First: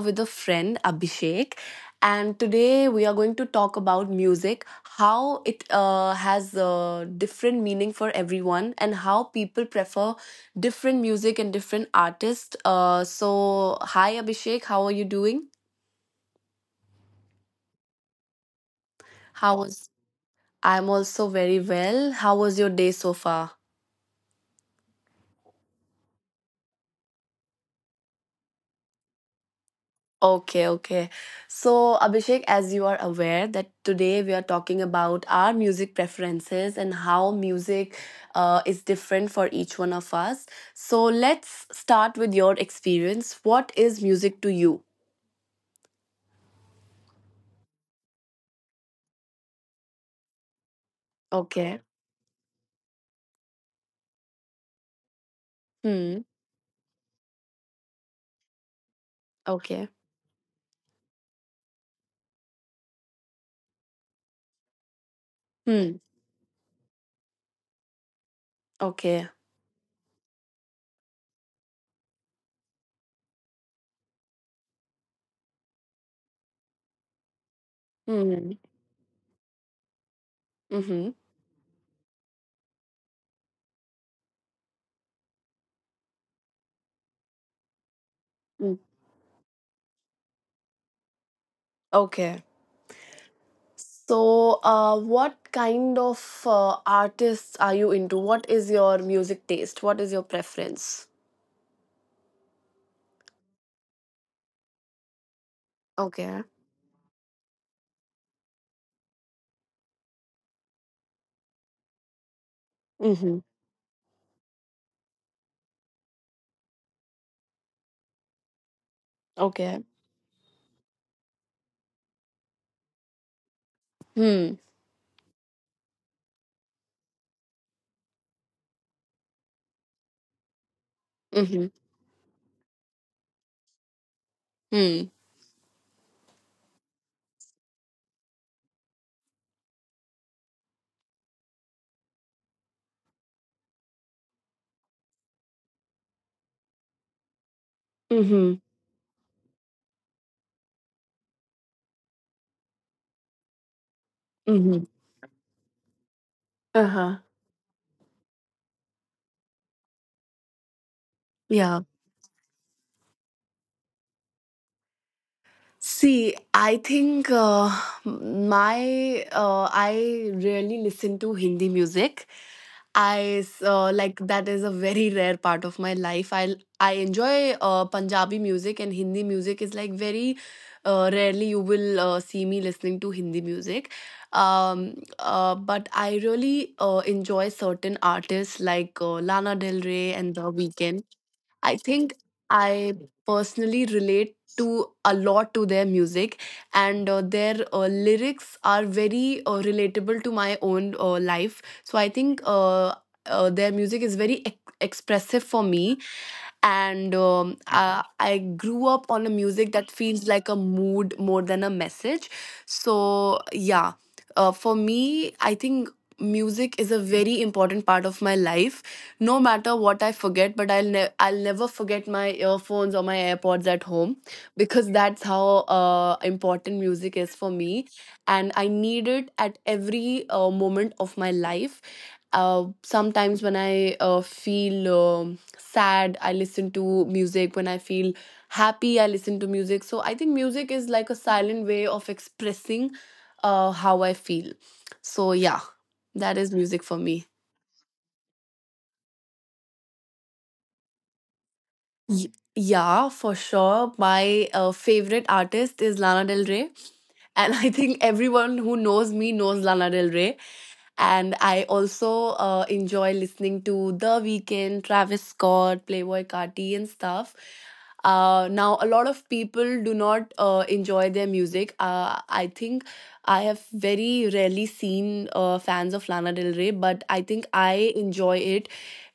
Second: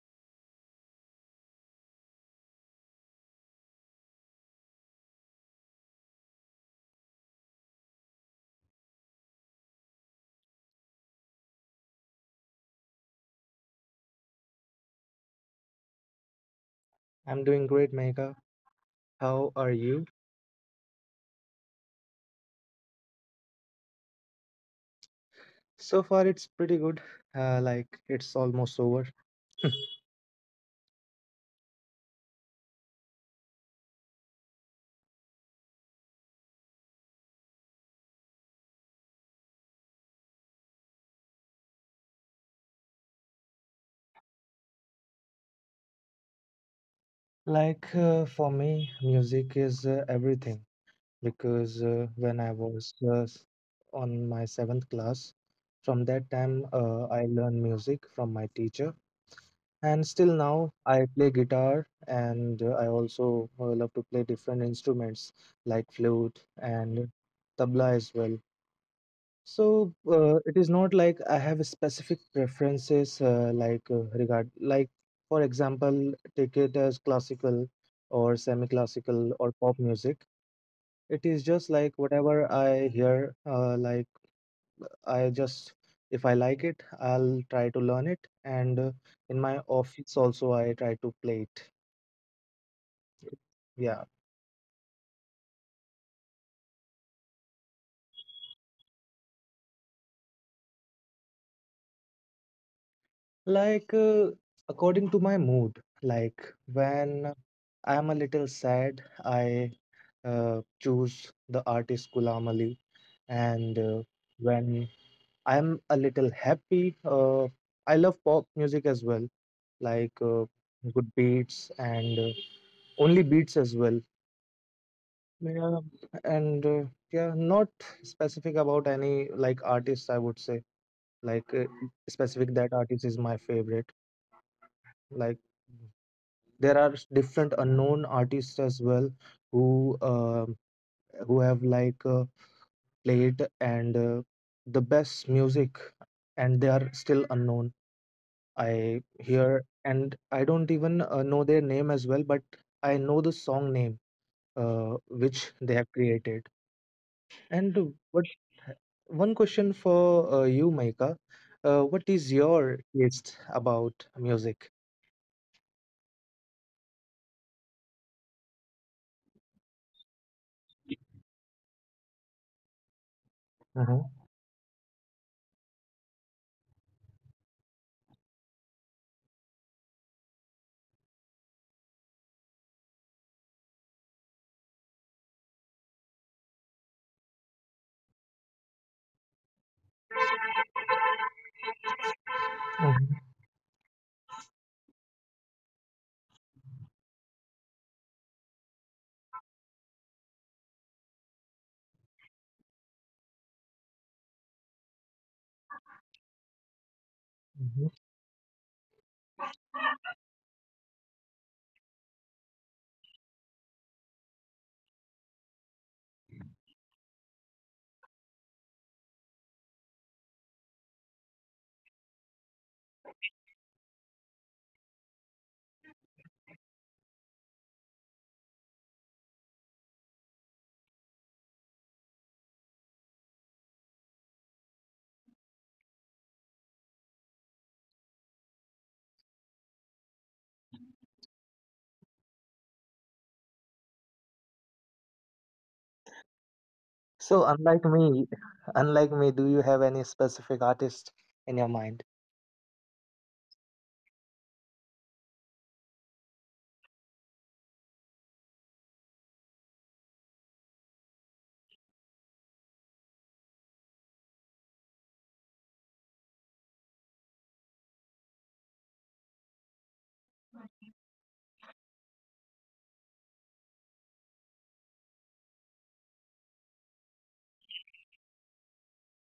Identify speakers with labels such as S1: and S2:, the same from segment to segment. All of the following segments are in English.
S1: with a friend, Abhishek, and today we are going to talk about music, how it has a different meaning for everyone, and how people prefer different music and different artists. Hi Abhishek, how are you doing?
S2: I'm doing great, Mega. How
S1: How
S2: are
S1: was
S2: you?
S1: I'm also very well. How was your day so far?
S2: So far, it's pretty good. It's almost over.
S1: Okay, okay. So, Abhishek, as you are aware that today we are talking about our music preferences and how music is different for each one of us. So, let's start with your experience. What is music to you?
S2: For me, music is everything
S1: Okay.
S2: because when I was on my seventh class, from
S1: Hmm.
S2: that time, I learned music from my teacher.
S1: Okay.
S2: And still now, I play guitar and I also love to play different instruments like
S1: Hmm.
S2: flute and tabla as well.
S1: Okay.
S2: So it is not like I have specific preferences, regard, like for example, take it as classical or
S1: Hmm.
S2: semi-classical or pop music.
S1: Mm-hmm.
S2: It is just like whatever I hear, I just if I like it, I'll try to learn it, and
S1: Mm.
S2: in my office also I try to play it.
S1: Okay.
S2: Yeah,
S1: So, what kind of artists are you into? What is your music taste? What is your preference?
S2: like uh, according to my mood, like
S1: Okay.
S2: when I'm a little sad, I choose the artist Ghulam Ali.
S1: Mm-hmm.
S2: And when I'm a little happy, I love pop music as well,
S1: Okay.
S2: like uh, good beats and only beats as well.
S1: Hmm.
S2: Yeah, and yeah, not specific about any like artist, I would say, like uh,
S1: Mm-hmm.
S2: specific that artist is my favorite.
S1: Hmm.
S2: Like there are different unknown artists as well who who have played and the best music and they are still unknown.
S1: Mm-hmm.
S2: I hear and I don't even know their name as well, but I know the song name,
S1: Mm-hmm.
S2: uh, which they have created.
S1: Uh-huh.
S2: And what, one question for you, Maika.
S1: Yeah.
S2: What is your taste about music?
S1: See, I think my I really listen to Hindi music.
S2: Mhm,
S1: Like that is a very rare part of my life. I enjoy Punjabi music, and Hindi music is like very rarely you will see me listening to Hindi music. But I really enjoy certain artists like Lana Del Rey and The Weeknd. I think I
S2: mhm,
S1: personally relate to a lot to their music, and their lyrics are very relatable to my own life. So I think their music is very expressive for me, and
S2: mhm.
S1: I grew up on a music that feels like a mood more than a message. So yeah, for me, I think music is a very important part of my life. No matter what I forget, but I'll never forget my earphones or my AirPods at home, because that's how important music is for me, and I need it at every moment of my life. Sometimes when I feel sad, I listen to music. When I feel happy, I listen to music. So I think music is like a silent way of expressing how I feel. So yeah, that is music for me.
S2: So unlike me unlike me, do you have any specific artist in your mind?
S1: Y Yeah, for sure. My, favorite artist is Lana Del Rey, and I think everyone who knows me knows Lana Del Rey. And I also, enjoy listening to The Weeknd, Travis Scott, Playboy, Carti, and stuff. Now, a lot of people do not enjoy their music. I think I have very rarely seen fans of Lana Del Rey, but I think I enjoy it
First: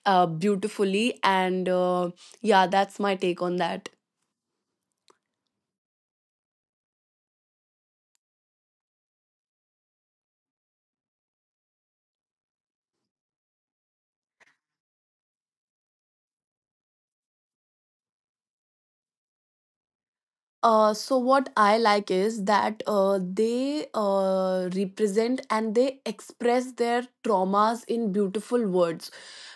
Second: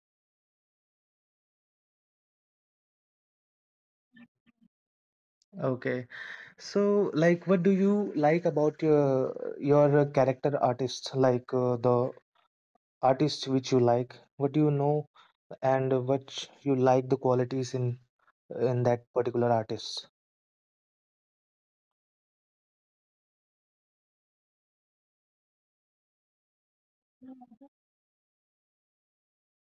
S1: beautifully and. Yeah, that's my take on that.
S2: Okay. So, like, what do you like about your your character artists? Like the artists which you like, what do you know, and what you like the qualities in that particular artist?
S1: So what I like is that they represent and they express their traumas in beautiful words.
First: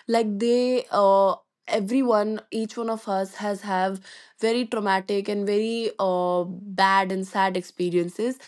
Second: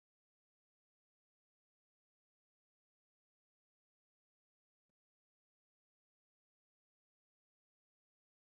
S1: Like they Everyone, each one of us has have very traumatic and very bad and sad experiences.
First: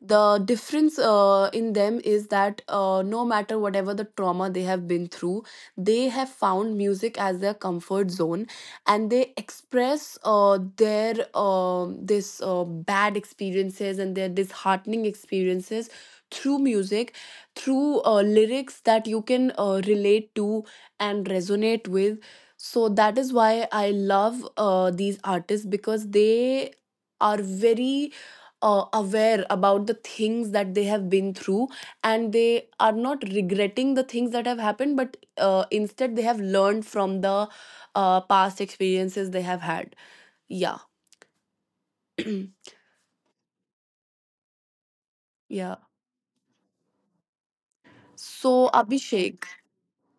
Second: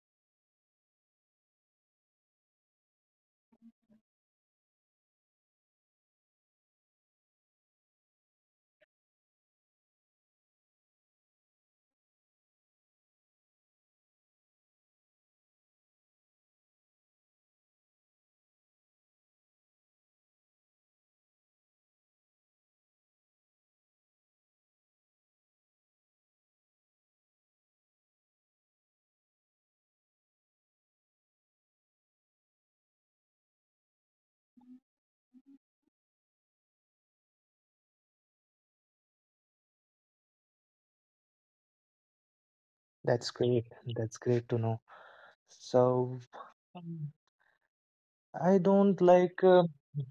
S1: The difference in them is that no matter whatever the trauma they have been through, they have found music as their comfort zone, and they express their this bad experiences and their disheartening experiences through music, through lyrics that you can relate to and resonate with. So that is why I love these artists, because they are very aware about the things that they have been through, and they are not regretting the things that have happened, but instead they have learned from the past experiences they have had. Yeah.
S2: That's great. That's great to know.
S1: Yeah.
S2: So, um, I
S1: So,
S2: don't
S1: Abhishek,
S2: like.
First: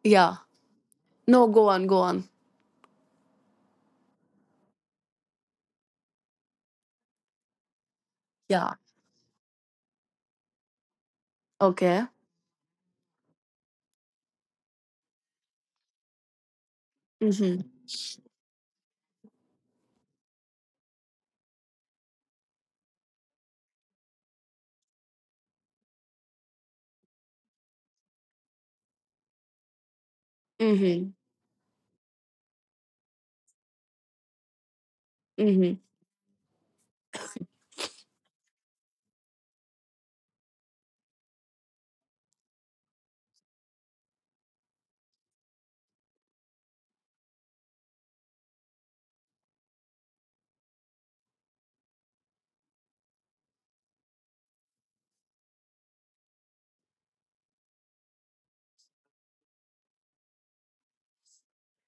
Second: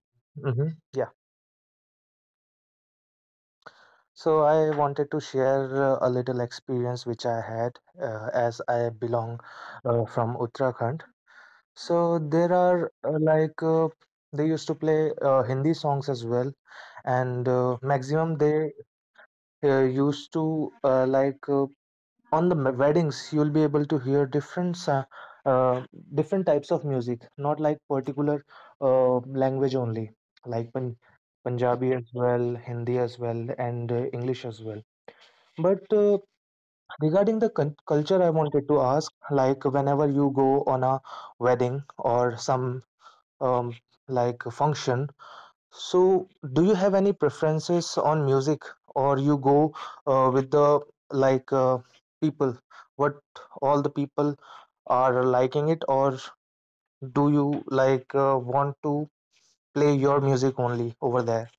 S1: yeah.
S2: Mhm, Yeah.
S1: No, go on, go on.
S2: So I wanted to share a little experience which I had as
S1: Yeah.
S2: I belong from Uttarakhand.
S1: Okay.
S2: So there are they used to play Hindi songs as well, and
S1: Mm-hmm.
S2: maximum they used to on the weddings you'll be able to hear different uh, different types of music, not like particular uh, language only, like Pan
S1: Mm-hmm.
S2: Punjabi as well, Hindi as well, and English as well.
S1: Mm-hmm.
S2: But regarding the culture, I wanted to ask, like whenever you go on a wedding or some um, like a function. So, do you have any preferences on music, or you go with the like uh, people, what all the people are liking it, or do you like want to play your music only over there?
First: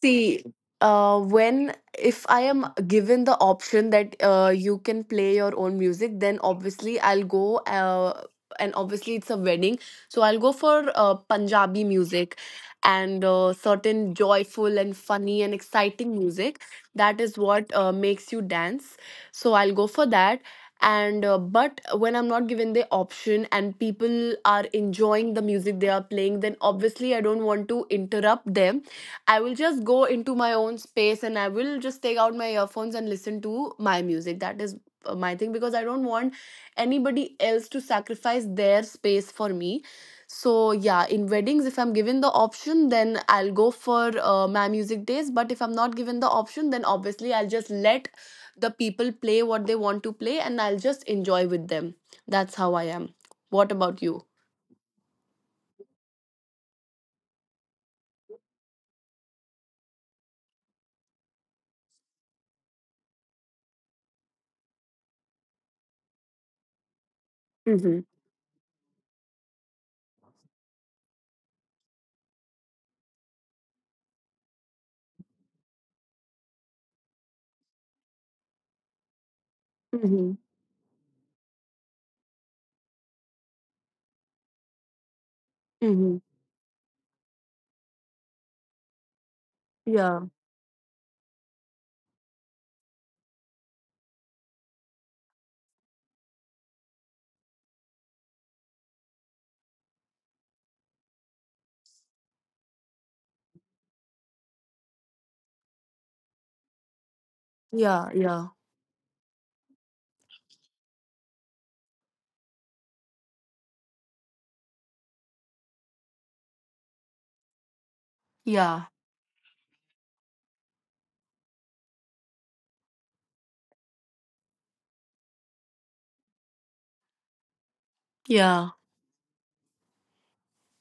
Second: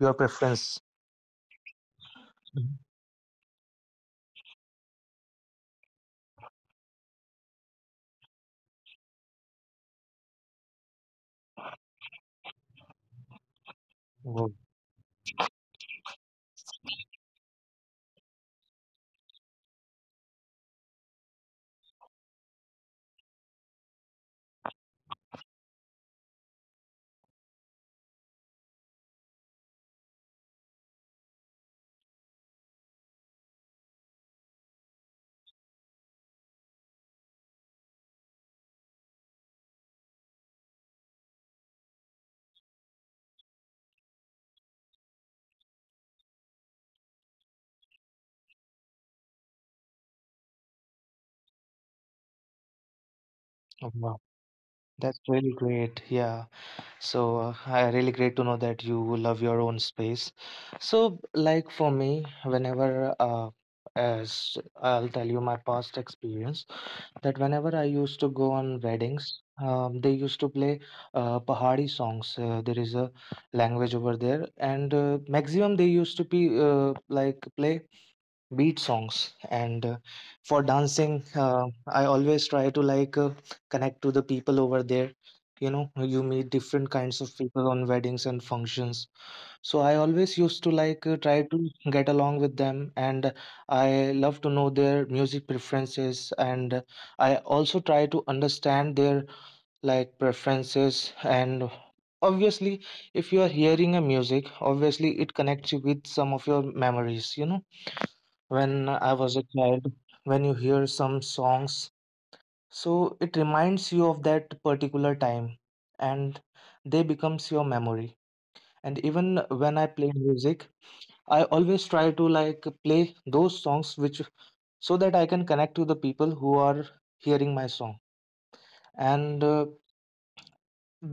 S2: Your
S1: See,
S2: preference.
S1: when if I am
S2: Mhm.
S1: given the option that you can play your own music, then obviously I'll go. And obviously it's a wedding, so I'll go for Punjabi music and certain
S2: Wow,
S1: joyful and funny and exciting music. That is what makes you dance. So I'll go for that. And but when I'm not given the option and people are enjoying the music they are playing, then obviously I don't want to interrupt them. I will just go into my own space and I will just take out my earphones and listen to my music. That is my thing, because I don't want anybody else to sacrifice their space for me. So, yeah, in weddings, if I'm given the option, then I'll go for my music days. But if I'm not given the option, then obviously I'll just let the people play what they want to play and I'll just enjoy with them. That's how I am. What about you?
S2: wow, that's really great. Yeah. So, I really great to know that you love your own space. So, like for me, whenever as I'll tell you my past experience, that
S1: Mhm.
S2: whenever I used to go on weddings, they used to play Pahari songs. There is a language over there, and maximum they used to be play beat songs
S1: Mhm.
S2: and for dancing, I always try to connect to the people over there. You
S1: Mhm.
S2: know, you meet different kinds of people on weddings and functions, so I
S1: Yeah.
S2: always used to try to get along with them, and I love to know their music preferences, and I also try to understand their like preferences. And obviously, if you are hearing a music, obviously it connects you with some of your memories, you know,
S1: Yeah. Yeah.
S2: when I was a child, when you hear some songs, so it reminds you of that particular time, and they becomes your memory.
S1: Yeah.
S2: And even when I play music, I always try to like play those songs which so that I can connect to the people who are hearing my song.
S1: Yeah.
S2: And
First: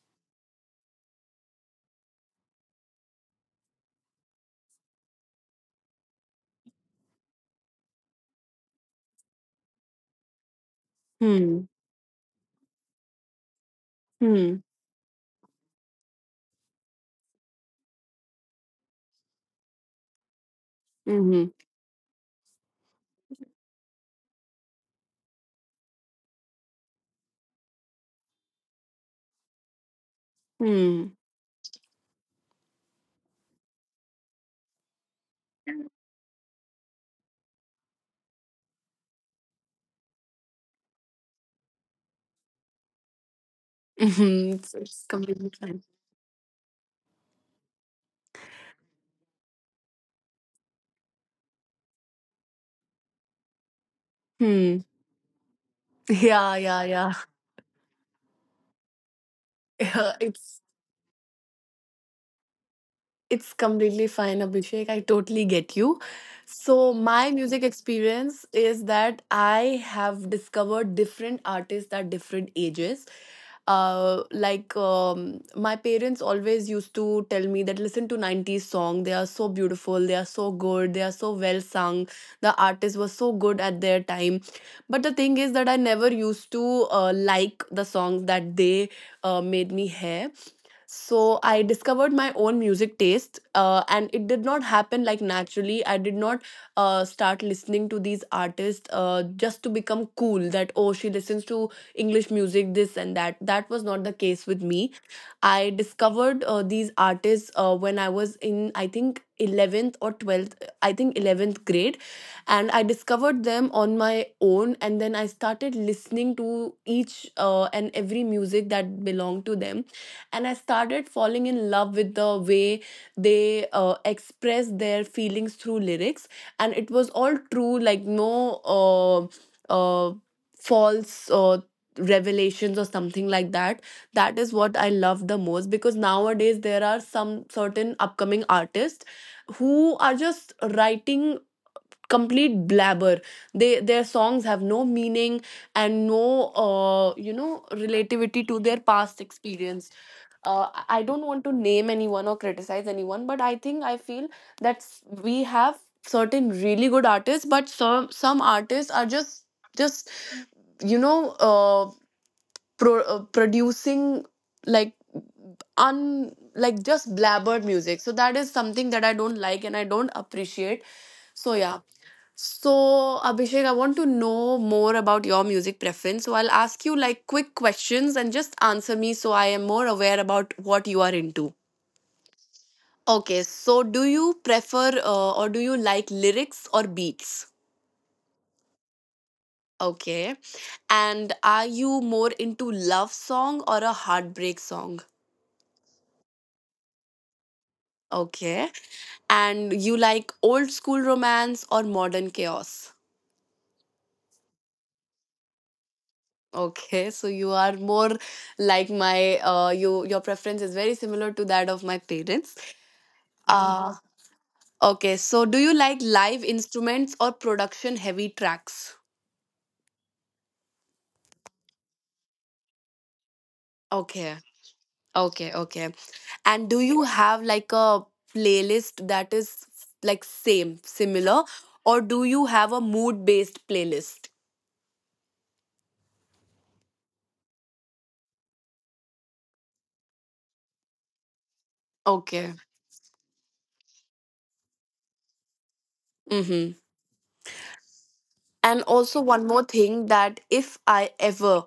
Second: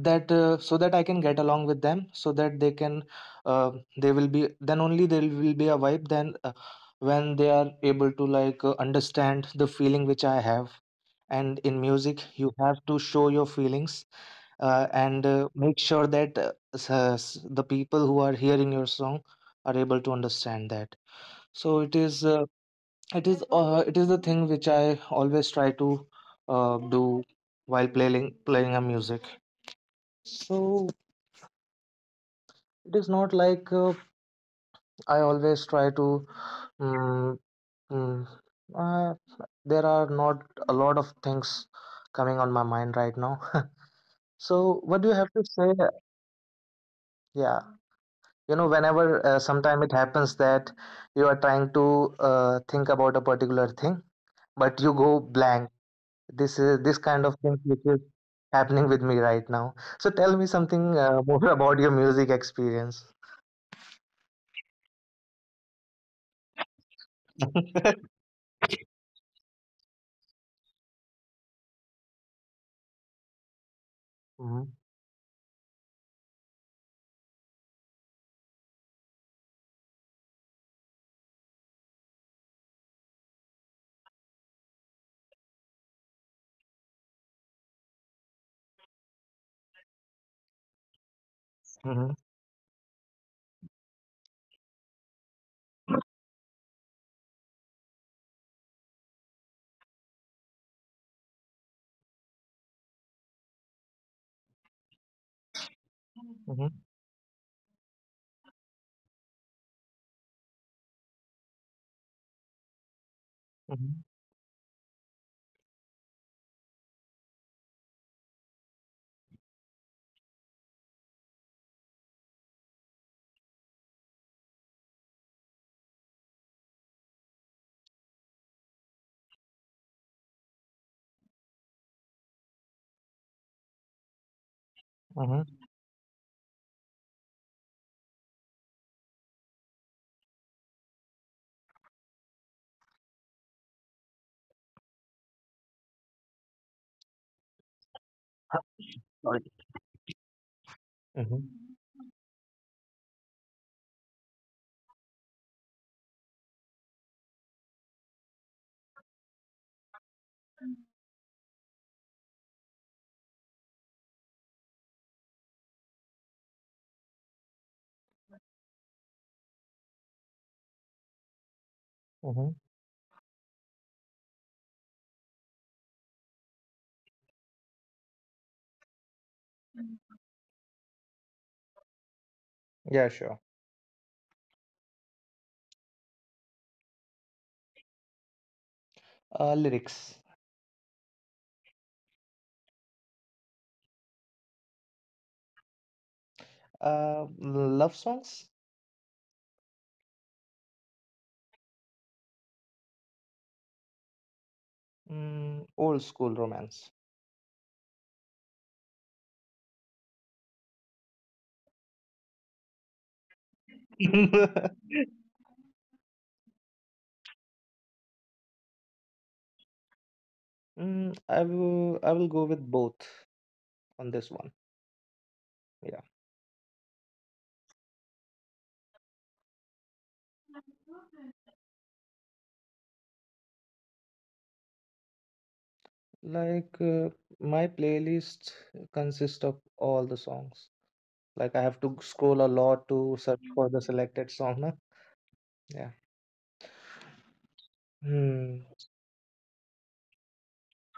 S2: that so that I can get along with them, so that they can uh, they will be then only there will be a vibe then when they are able to understand the feeling which I have. And in
S1: Hmm.
S2: music, you have to show your feelings
S1: Hmm.
S2: and make sure that the people who are hearing your song are able to understand that.
S1: Mhm.
S2: So it is the thing which I always try to do while playing a music. So
S1: Hmm.
S2: it is not like I always try to. mm mm, uh, there are not a lot of things coming on my mind right now.
S1: Mhm.
S2: So,
S1: It's
S2: what do you have
S1: completely
S2: to
S1: fine.
S2: say? Yeah, you know, whenever sometime it happens that you are trying to think about a particular thing,
S1: Hmm.
S2: but you go blank.
S1: Yeah.
S2: This is
S1: Yeah.
S2: this
S1: Yeah.
S2: kind of thing which is happening with me right now. So
S1: Yeah.
S2: tell me something more about your music experience.
S1: It's completely fine, Abhishek. I totally get you. So, my music experience is that I have discovered different artists at different ages.
S2: Mhm,
S1: My parents always used to tell me that listen to 90s song, they are so beautiful, they are so good, they are so well sung, the artist was so good at their time, but the thing is that I never used to like the songs that they made me hear. So I
S2: mhm,
S1: discovered my own music taste, and it did not happen like naturally. I did not start listening to these artists just to become cool that, oh, she listens to English music, this and that. That was not the case with me. I
S2: mhm,
S1: discovered these artists when I was in, I think, 11th or 12th, I think 11th grade. And I discovered
S2: mhm,
S1: them on my own. And then I started listening to each and every music that belonged to them. And I started falling in love with the way they express their feelings through lyrics. And it was all true, like no uh, false revelations or something like that. That is
S2: mhm.
S1: what I love the most, because nowadays there are some certain upcoming artists who are just writing complete blabber. They, their songs have no meaning and no you know, relativity to
S2: Sorry.
S1: their past experience.
S2: Mhm,
S1: I don't want to name anyone or criticize anyone, but I think I feel that we have certain really good artists, but some artists are just just you know, producing like un like just blabbered music. So that is something that I don't like and I don't appreciate. So yeah.
S2: mhm.
S1: So Abhishek, I want to know more about your music preference, so I'll ask you like quick questions and just answer me so I am more aware about what you are into.
S2: Yeah, sure.
S1: Okay, so do you prefer or do you like lyrics or beats?
S2: Lyrics.
S1: Okay. And are you more into love song or a heartbreak song?
S2: Love songs.
S1: Okay. And you like old school romance or modern chaos?
S2: Mm, old school romance.
S1: Okay, so you are more like my you, your preference is very similar to that of my parents. Uh, okay, so do you like live instruments or production heavy tracks?
S2: Mm, I will go with both on
S1: Okay,
S2: this one.
S1: okay.
S2: Yeah.
S1: And do you have like a playlist that is like same, similar, or do you have a mood based playlist?
S2: Like uh, my playlist consists of all the songs. Like I
S1: Okay.
S2: have to scroll a lot to search for the selected song, na? Yeah.
S1: Mm-hmm. And also
S2: Hmm.
S1: one more thing, that if I ever,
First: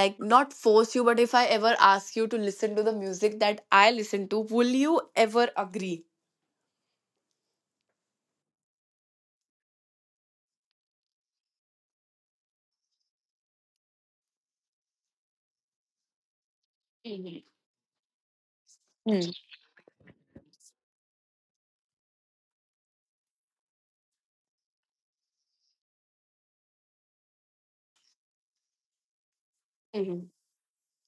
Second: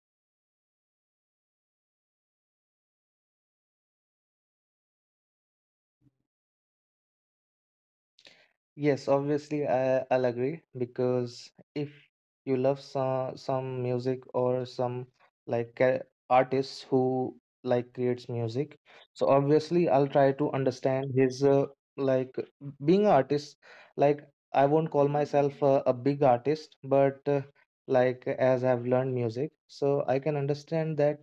S1: like, not force you, but if I ever ask you to listen to the music that I listen to, will you ever agree?
S2: Yes, obviously, I'll agree because if you love some music or some like uh, artists who
S1: Mhm.
S2: like creates music, so
S1: Mm.
S2: obviously I'll try to understand his like being an artist. Like I won't call myself a big artist, but like as I've learned music, so I can
S1: Mhm.
S2: understand that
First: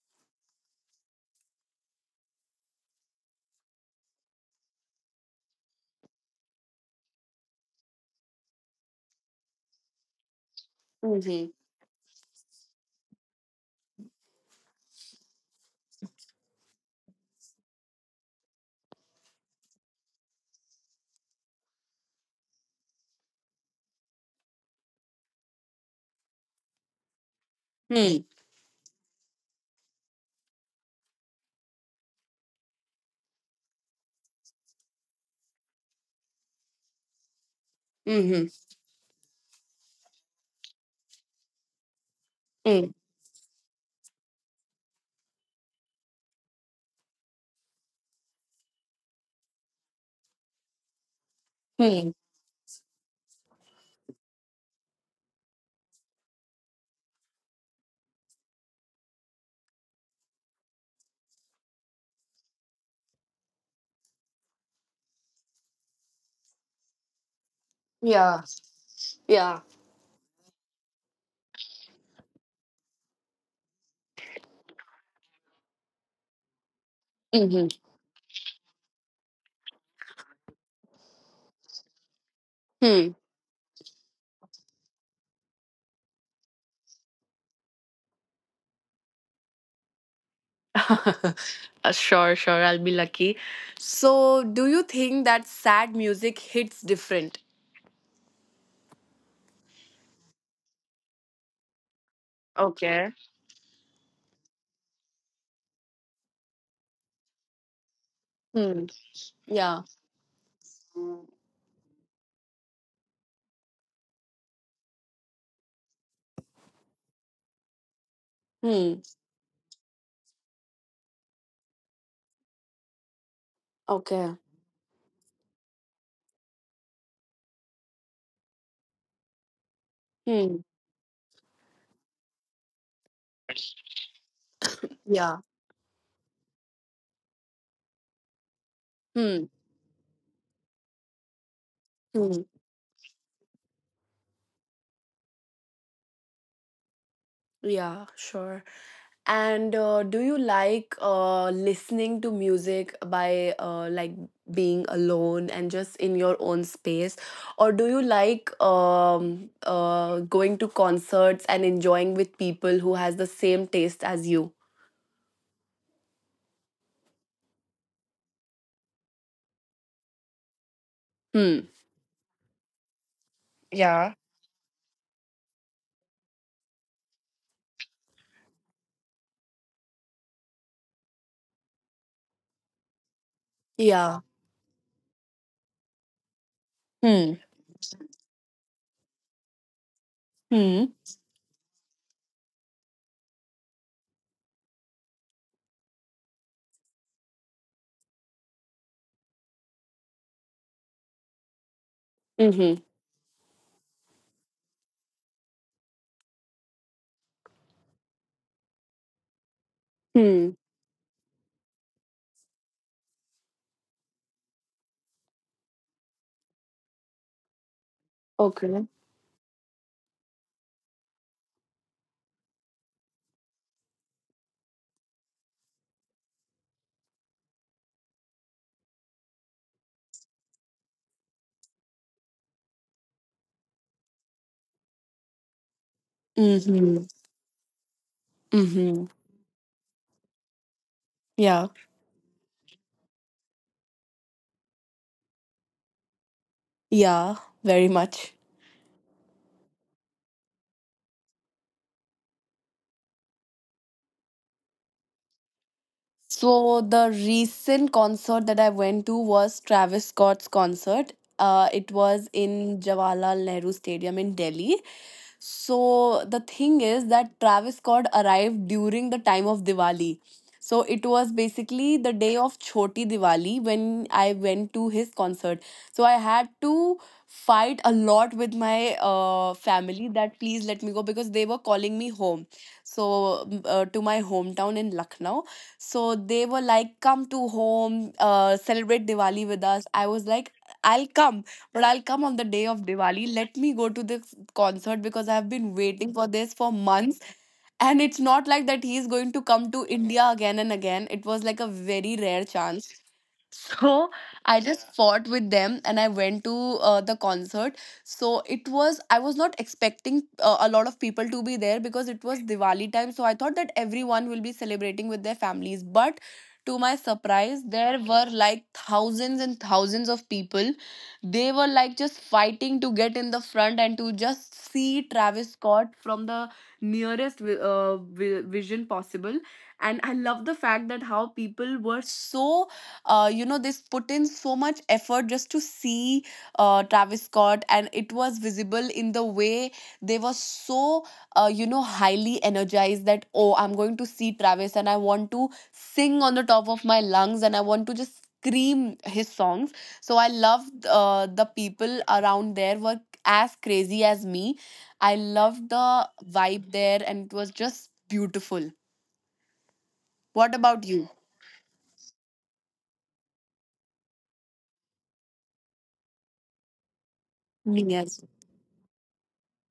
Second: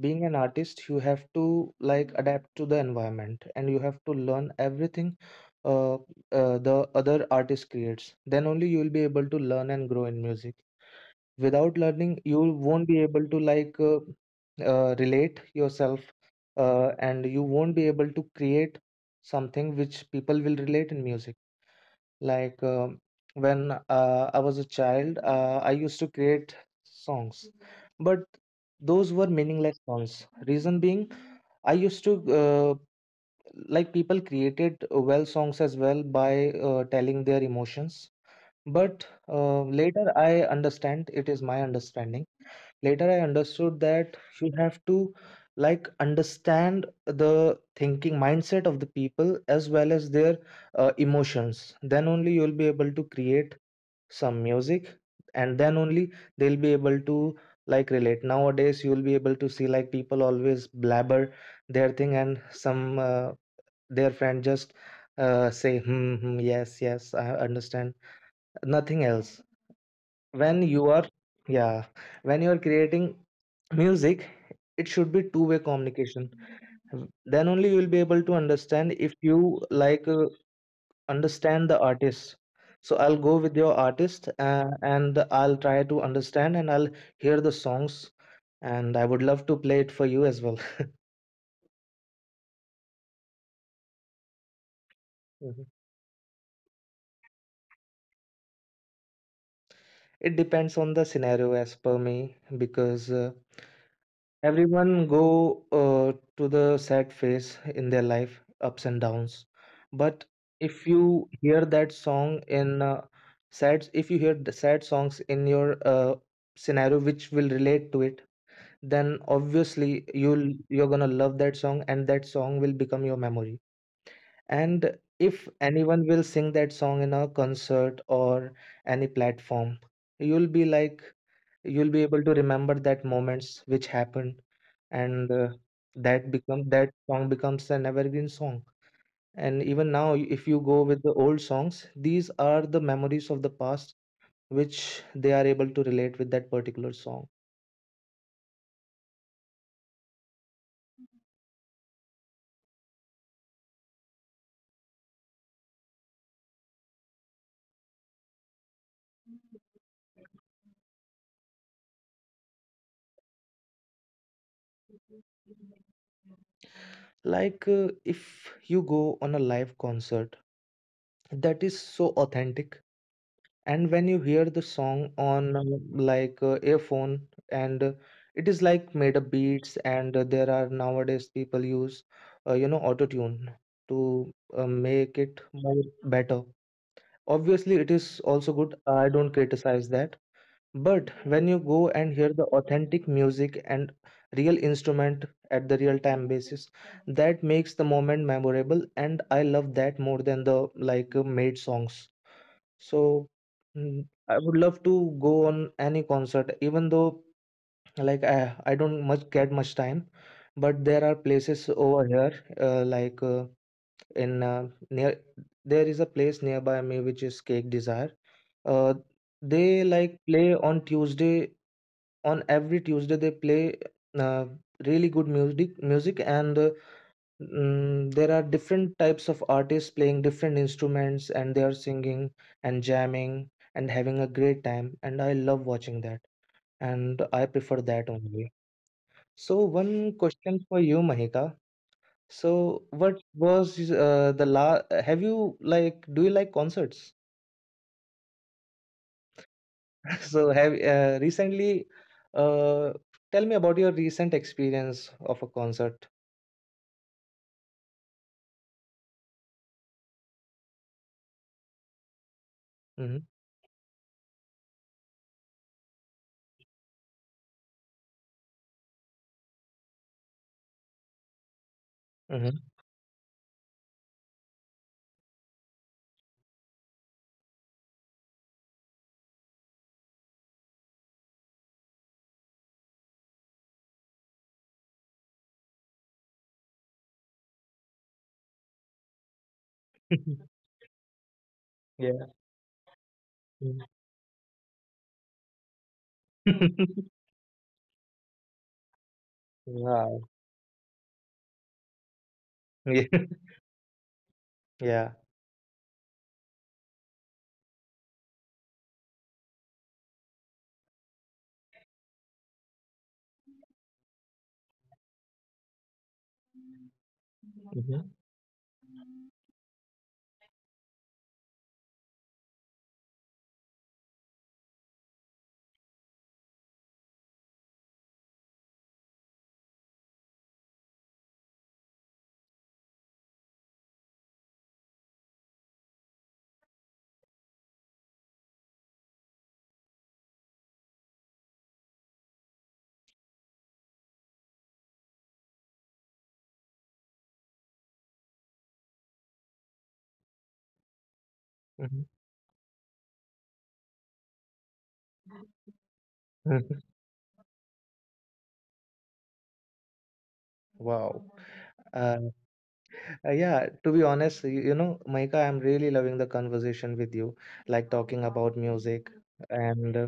S2: being an artist, you have to like adapt to the environment, and you have to learn everything uh, the other artist creates, then only you will be able to learn and grow in music.
S1: Mhm.
S2: Without learning, you won't be able to relate yourself, and you won't be able to create something which people will relate in music. like um when I was a child, I used to create songs, but
S1: Mm.
S2: those were meaningless songs, reason being I used to uh, like people created well songs as well by telling their emotions.
S1: Mhm.
S2: But later I understand it is my understanding later
S1: Mm.
S2: I understood that you have to like understand the thinking mindset of the people as well as their emotions, then only
S1: Hmm.
S2: you'll be able to create some music, and then only they'll be able to like relate. Nowadays you'll be able to see like people always blabber their thing and some their friend just say, hmm, hmm, yes yes I understand,
S1: Yeah.
S2: nothing else.
S1: Yeah.
S2: When you are, yeah, when you are creating music, it should be two-way communication. Then only you
S1: Hmm.
S2: will be able to understand if you like uh, understand the artist. So I'll go with your artist, and I'll try to understand, and I'll hear the songs, and I would love to play it for you as well.
S1: Hmm. Sure, sure, I'll be lucky. So do you think that
S2: Mhm.
S1: sad music hits different?
S2: It depends on the scenario as per me, because
S1: Okay.
S2: everyone go to the sad phase in their life,
S1: Hmm.
S2: ups and downs.
S1: Yeah.
S2: But if you hear that song in if you hear the sad songs in your scenario which will relate to it,
S1: Hmm.
S2: then obviously you're gonna love that song, and that song will become your memory.
S1: Okay.
S2: And if anyone will sing that song in a concert or any platform,
S1: Hmm.
S2: you'll be like, you'll be able to remember that moments which happened, and
S1: Yeah.
S2: that song becomes an evergreen song.
S1: Hmm.
S2: And even now, if you go with the old songs, these
S1: Hmm.
S2: are the memories of the past which they are able to relate with that particular song.
S1: Yeah, sure. And do you like listening to music by being alone and just in your own space? Or do you like going to concerts and enjoying with people who has the same taste as you?
S2: If you go on a live concert,
S1: Hmm.
S2: that is so authentic. And when
S1: Yeah.
S2: you hear the song on earphone, and it is like made up beats, and there are nowadays people use you know auto tune to
S1: Yeah.
S2: make it more better.
S1: Hmm.
S2: Obviously it is also good, I don't criticize that.
S1: Hmm.
S2: But when you go and hear the authentic music and real instrument at the real time basis, that makes the moment memorable, and I love that more than the made songs.
S1: Mm-hmm.
S2: So, mm, I would love to go on any concert, even though like I don't much get much time,
S1: Hmm.
S2: but there are places over here, like in near there is a place nearby me which is Cake Desire. Uh,
S1: Okay.
S2: they like play on Tuesday, on every Tuesday they play uh, really good music and mm, there are different types of artists playing different instruments and they are singing and jamming and having a great time, and I love watching that, and I
S1: Mm-hmm.
S2: prefer that only.
S1: Mm-hmm.
S2: So one question for you, Mahika.
S1: Yeah.
S2: So what was the la have you like do you like concerts?
S1: Yeah. Very much.
S2: So have recently uh, tell me about your recent experience of a concert.
S1: So the recent concert that I went to was Travis Scott's concert. It was
S2: Hmm.
S1: in Jawaharlal Nehru Stadium in Delhi, so the thing is that Travis Scott arrived during the time of Diwali. So it was basically
S2: Hmm.
S1: the day of Choti Diwali when I went to his concert. So I had to fight a lot with my family, that please let me go, because they were calling me home. So to my hometown in Lucknow. So they were like, come to home, celebrate Diwali with us. I was like, I'll come,
S2: Yeah.
S1: but I'll come on the day of Diwali. Let me go to this concert, because I've been waiting for this
S2: Mhm.
S1: for months. And it's not like that he's going to
S2: Yeah.
S1: come to India again and again. It was like a very rare chance. So I
S2: Yeah.
S1: just, yeah, fought with them and I went to the concert. So it was, I was not expecting a lot of people to be there, because it was Diwali time. So I thought that everyone will be celebrating with their families. But to my surprise,
S2: Mhm.
S1: there were like thousands and thousands of people. They were like just fighting to get in the front and to just see Travis Scott from the nearest vision possible. And I love the fact that how people were so you know, they put in so much effort just to see Travis Scott, and it was visible in the way they were so, you know, highly energized that, oh, I'm going to see Travis and I want to sing on the top of my lungs and I want to just scream his songs. So I loved the
S2: Mhm.
S1: people around there were as crazy as me. I loved the
S2: Mhm.
S1: vibe there and it was just beautiful. What
S2: Wow.
S1: about you?
S2: Uh, yeah, to be honest, you know, Maika, I'm really loving the conversation with you, like talking about
S1: Yes.
S2: music. And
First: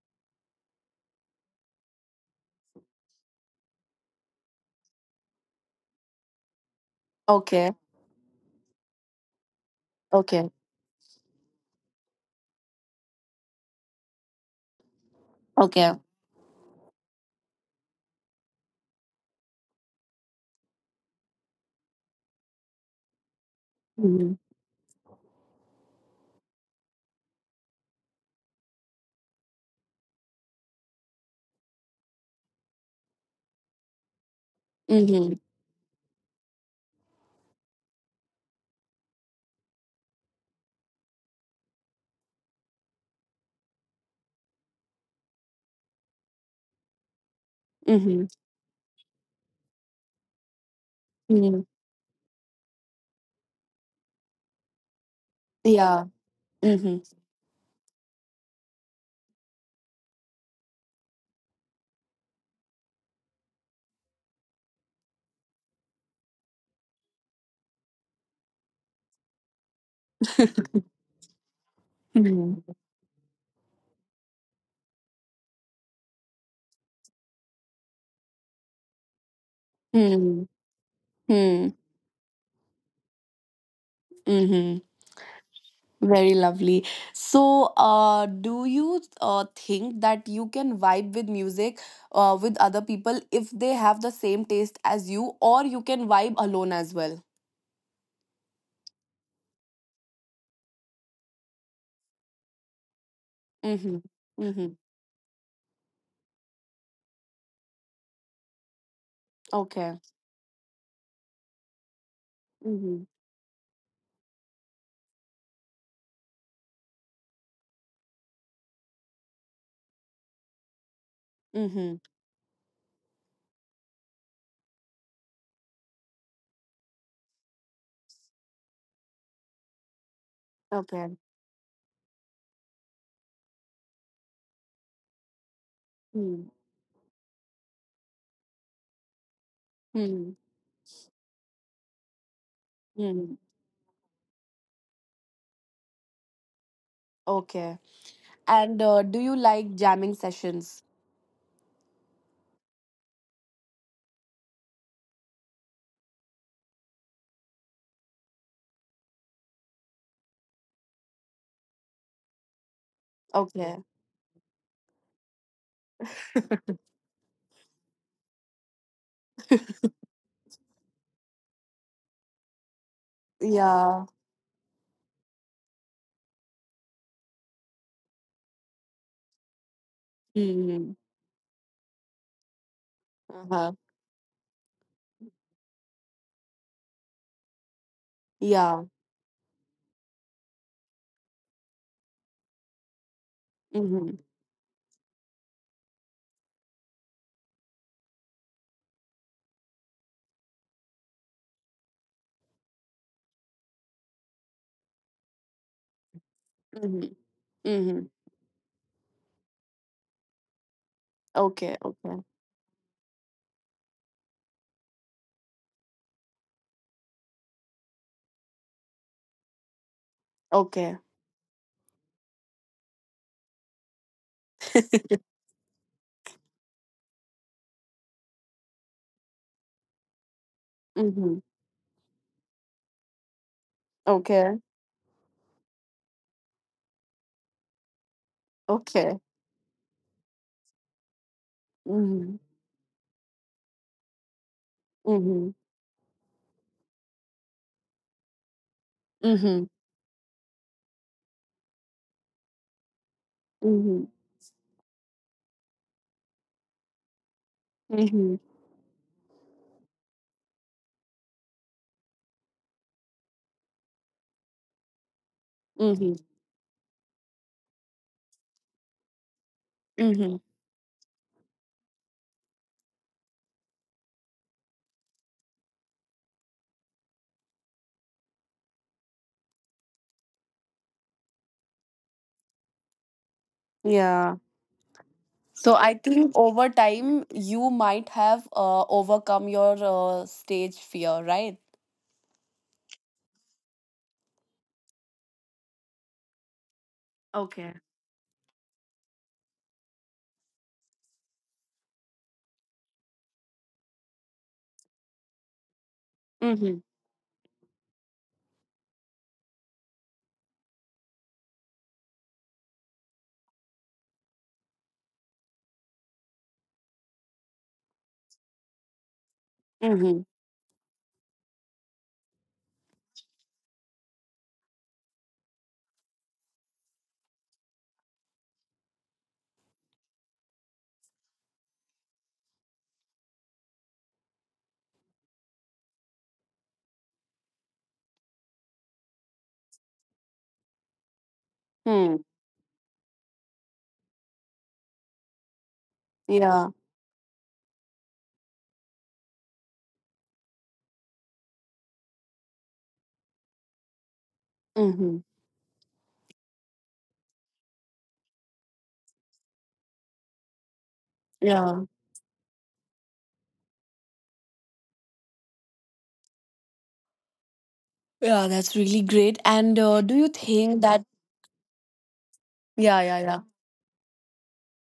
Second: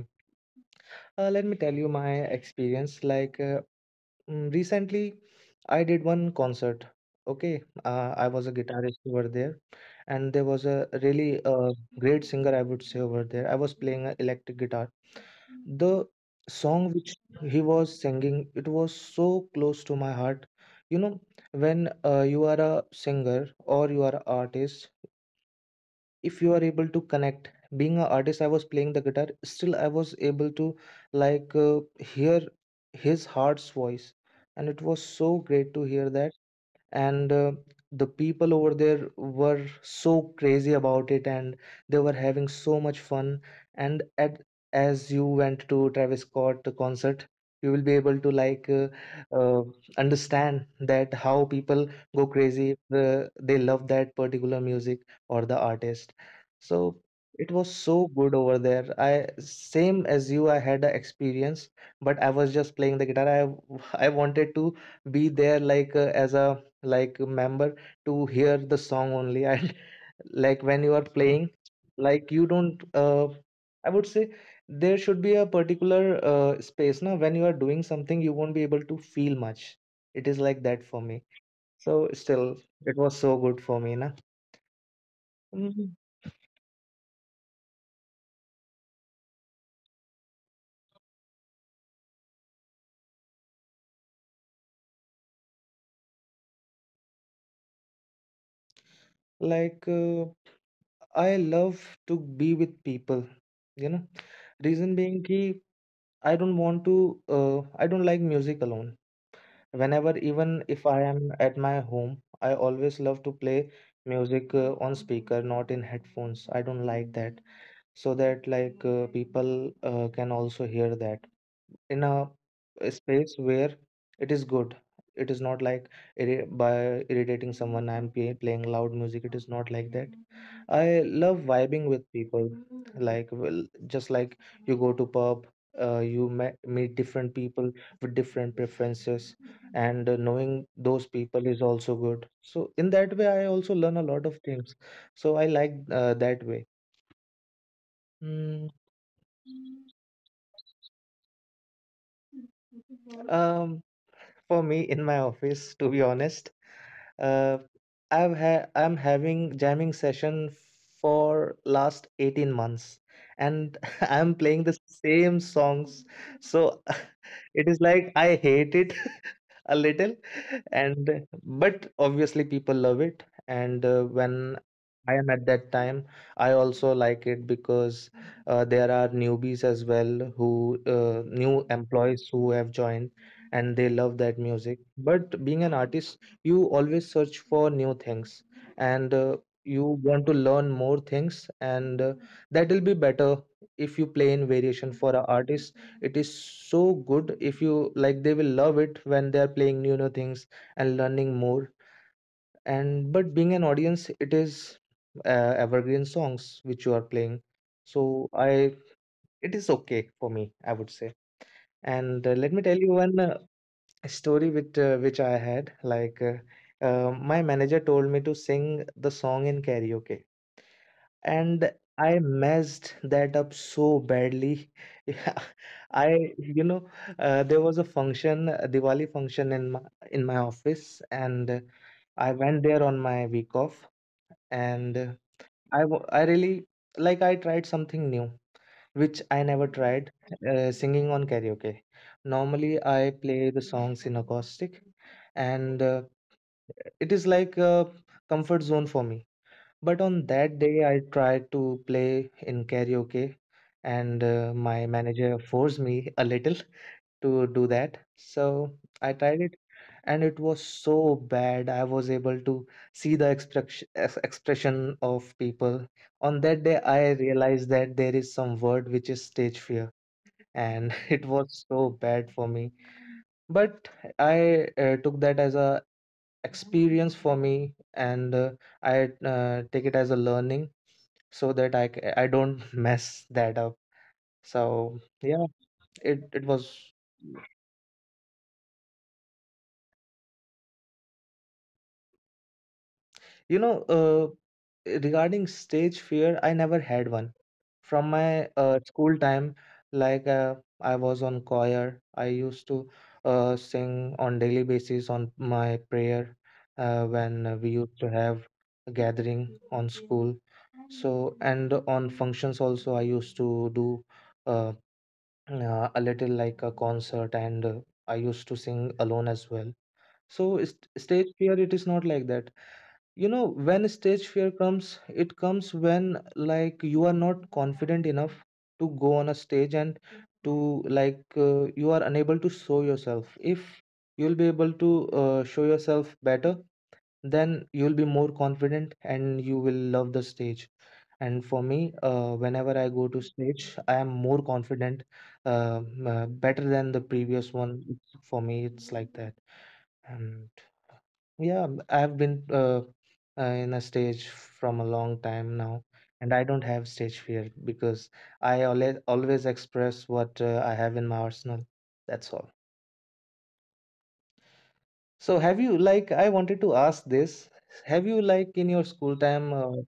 S2: let me tell you my experience. Recently, I did one concert. Okay,
S1: Okay.
S2: I was a guitarist over there, and there
S1: Okay.
S2: was a really great singer, I would say, over there. I was playing an electric guitar. The
S1: Okay.
S2: song which he was singing, it was so close to my heart, you know? When you are a singer or you are an
S1: Mhm.
S2: artist, if you are able to connect. Being an artist, I was playing the guitar, still I was able to, hear his heart's voice, and it was
S1: Mhm.
S2: so great to hear that. And the people over there were so crazy about it, and they were having so much fun. And at as you went to Travis Scott concert, you will be
S1: Mhm.
S2: able to uh, understand that
S1: Mhm.
S2: how people go crazy if they love that particular music or the
S1: Yeah.
S2: artist.
S1: Mhm.
S2: So it was so good over there. I, same as you, I had an experience, but I was just playing the guitar. I I wanted to be there like as a like member to hear the song only. And like when you are playing, like you
S1: Mhm.
S2: don't I would say, there should be a particular space. Now when you are doing something, you won't be able to feel much. It is like
S1: Mhm.
S2: that for me.
S1: Mhm.
S2: So still, it was so good for me na.
S1: Mhm.
S2: Mm.
S1: Very lovely. So, do you think that you can vibe with music with other people if they have the same taste as you, or you can vibe alone as well?
S2: like uh, I love to be with people, you know?
S1: Mm-hmm.
S2: Reason
S1: Mm-hmm.
S2: being ki I don't want to uh, I don't like music alone.
S1: Okay.
S2: Whenever, even if I am at my home, I
S1: Mm-hmm.
S2: always love to play music on speaker, not in headphones. I don't like that, so that people can also hear that
S1: Mm-hmm.
S2: in a space where it is good. It is not like irri by irritating someone. Playing loud music. It is not like that. I
S1: Okay.
S2: love vibing with people. Like, well, just like you go to pub, you
S1: Mm-hmm.
S2: me meet different people with different preferences, and
S1: Mm-hmm.
S2: knowing those people is also good. So in that
S1: Mm-hmm.
S2: way, I also learn a lot of things. So I like that way.
S1: Okay.
S2: Mm.
S1: And do you like jamming sessions?
S2: um, for me, in my office, to be honest, Uh, I'm having jamming session for last 18 months,
S1: Okay.
S2: and I'm playing the same songs. So it is like I hate it a little. And but obviously people love it. And
S1: Yeah.
S2: when I am at that time, I also like it because there are newbies as well who
S1: Mhm.
S2: new employees who have joined, and they
S1: Uh-huh.
S2: love that music. But being an artist, you always search for new things,
S1: Yeah.
S2: and you want to learn more things, and that will be better if you play
S1: Mhm.
S2: in variation. For an artist, it is so good. If you like, they will love it when they are playing new new things and learning more. And but being an audience, it is evergreen songs which you are playing.
S1: Mhm.
S2: So
S1: Mhm.
S2: I it is okay for me, I would say.
S1: Okay.
S2: And
S1: Okay.
S2: let me tell you one story which I had my manager told me to sing the song in karaoke,
S1: Okay.
S2: and I messed that up so badly. Yeah, I you know there was a function, a Diwali function in my office, and
S1: Mhm.
S2: I went there on my week off,
S1: Okay.
S2: and I really like I tried something new which I
S1: Okay.
S2: never tried, singing on karaoke.
S1: Mhm.
S2: Normally I play the songs in acoustic,
S1: Mhm.
S2: and it is like a comfort zone for me.
S1: Mhm.
S2: But on that day, I tried to play in karaoke, and
S1: Mhm.
S2: my manager forced me a little to do that. So
S1: Mhm.
S2: I tried it, and it was so bad. I was able to see the expression of people. On
S1: Mhm.
S2: that day, I realized that there is some word which is stage fear,
S1: Mhm.
S2: and it was so bad for me. But I took that as a experience for me, and I take it as a learning so that I don't mess that up.
S1: Yeah.
S2: So yeah,
S1: So
S2: it
S1: I
S2: it
S1: think
S2: was
S1: over time you might have overcome your stage fear, right?
S2: you know regarding stage fear, I never had one from
S1: Okay.
S2: my school time. Like uh, I was on choir, I used to sing on daily basis on my prayer
S1: Mhm.
S2: when we used to have a gathering on school. So and on functions also, I used to do. Uh, a little like a concert, and I used to sing alone as well. So
S1: Mhm.
S2: stage fear, it is not like that. You know, when stage fear comes, it comes when like you are not confident enough to go on a stage and to you are unable to show yourself. If you'll be able to show yourself better, then you'll be more confident
S1: Hmm.
S2: and you will love the stage. And for me,
S1: Yeah.
S2: whenever I go to stage, I am more confident, better than the previous one. It's- For me, it's like that.
S1: Mhm.
S2: And yeah, I have been in a stage from a long time now, and I don't
S1: Yeah.
S2: have stage fear because I always always express what I have in my arsenal. That's all.
S1: Yeah, that's really great. And do you
S2: So have you
S1: think that?
S2: like I wanted to ask this.
S1: Yeah,
S2: Have
S1: yeah,
S2: you
S1: yeah.
S2: like in your school time? Uh,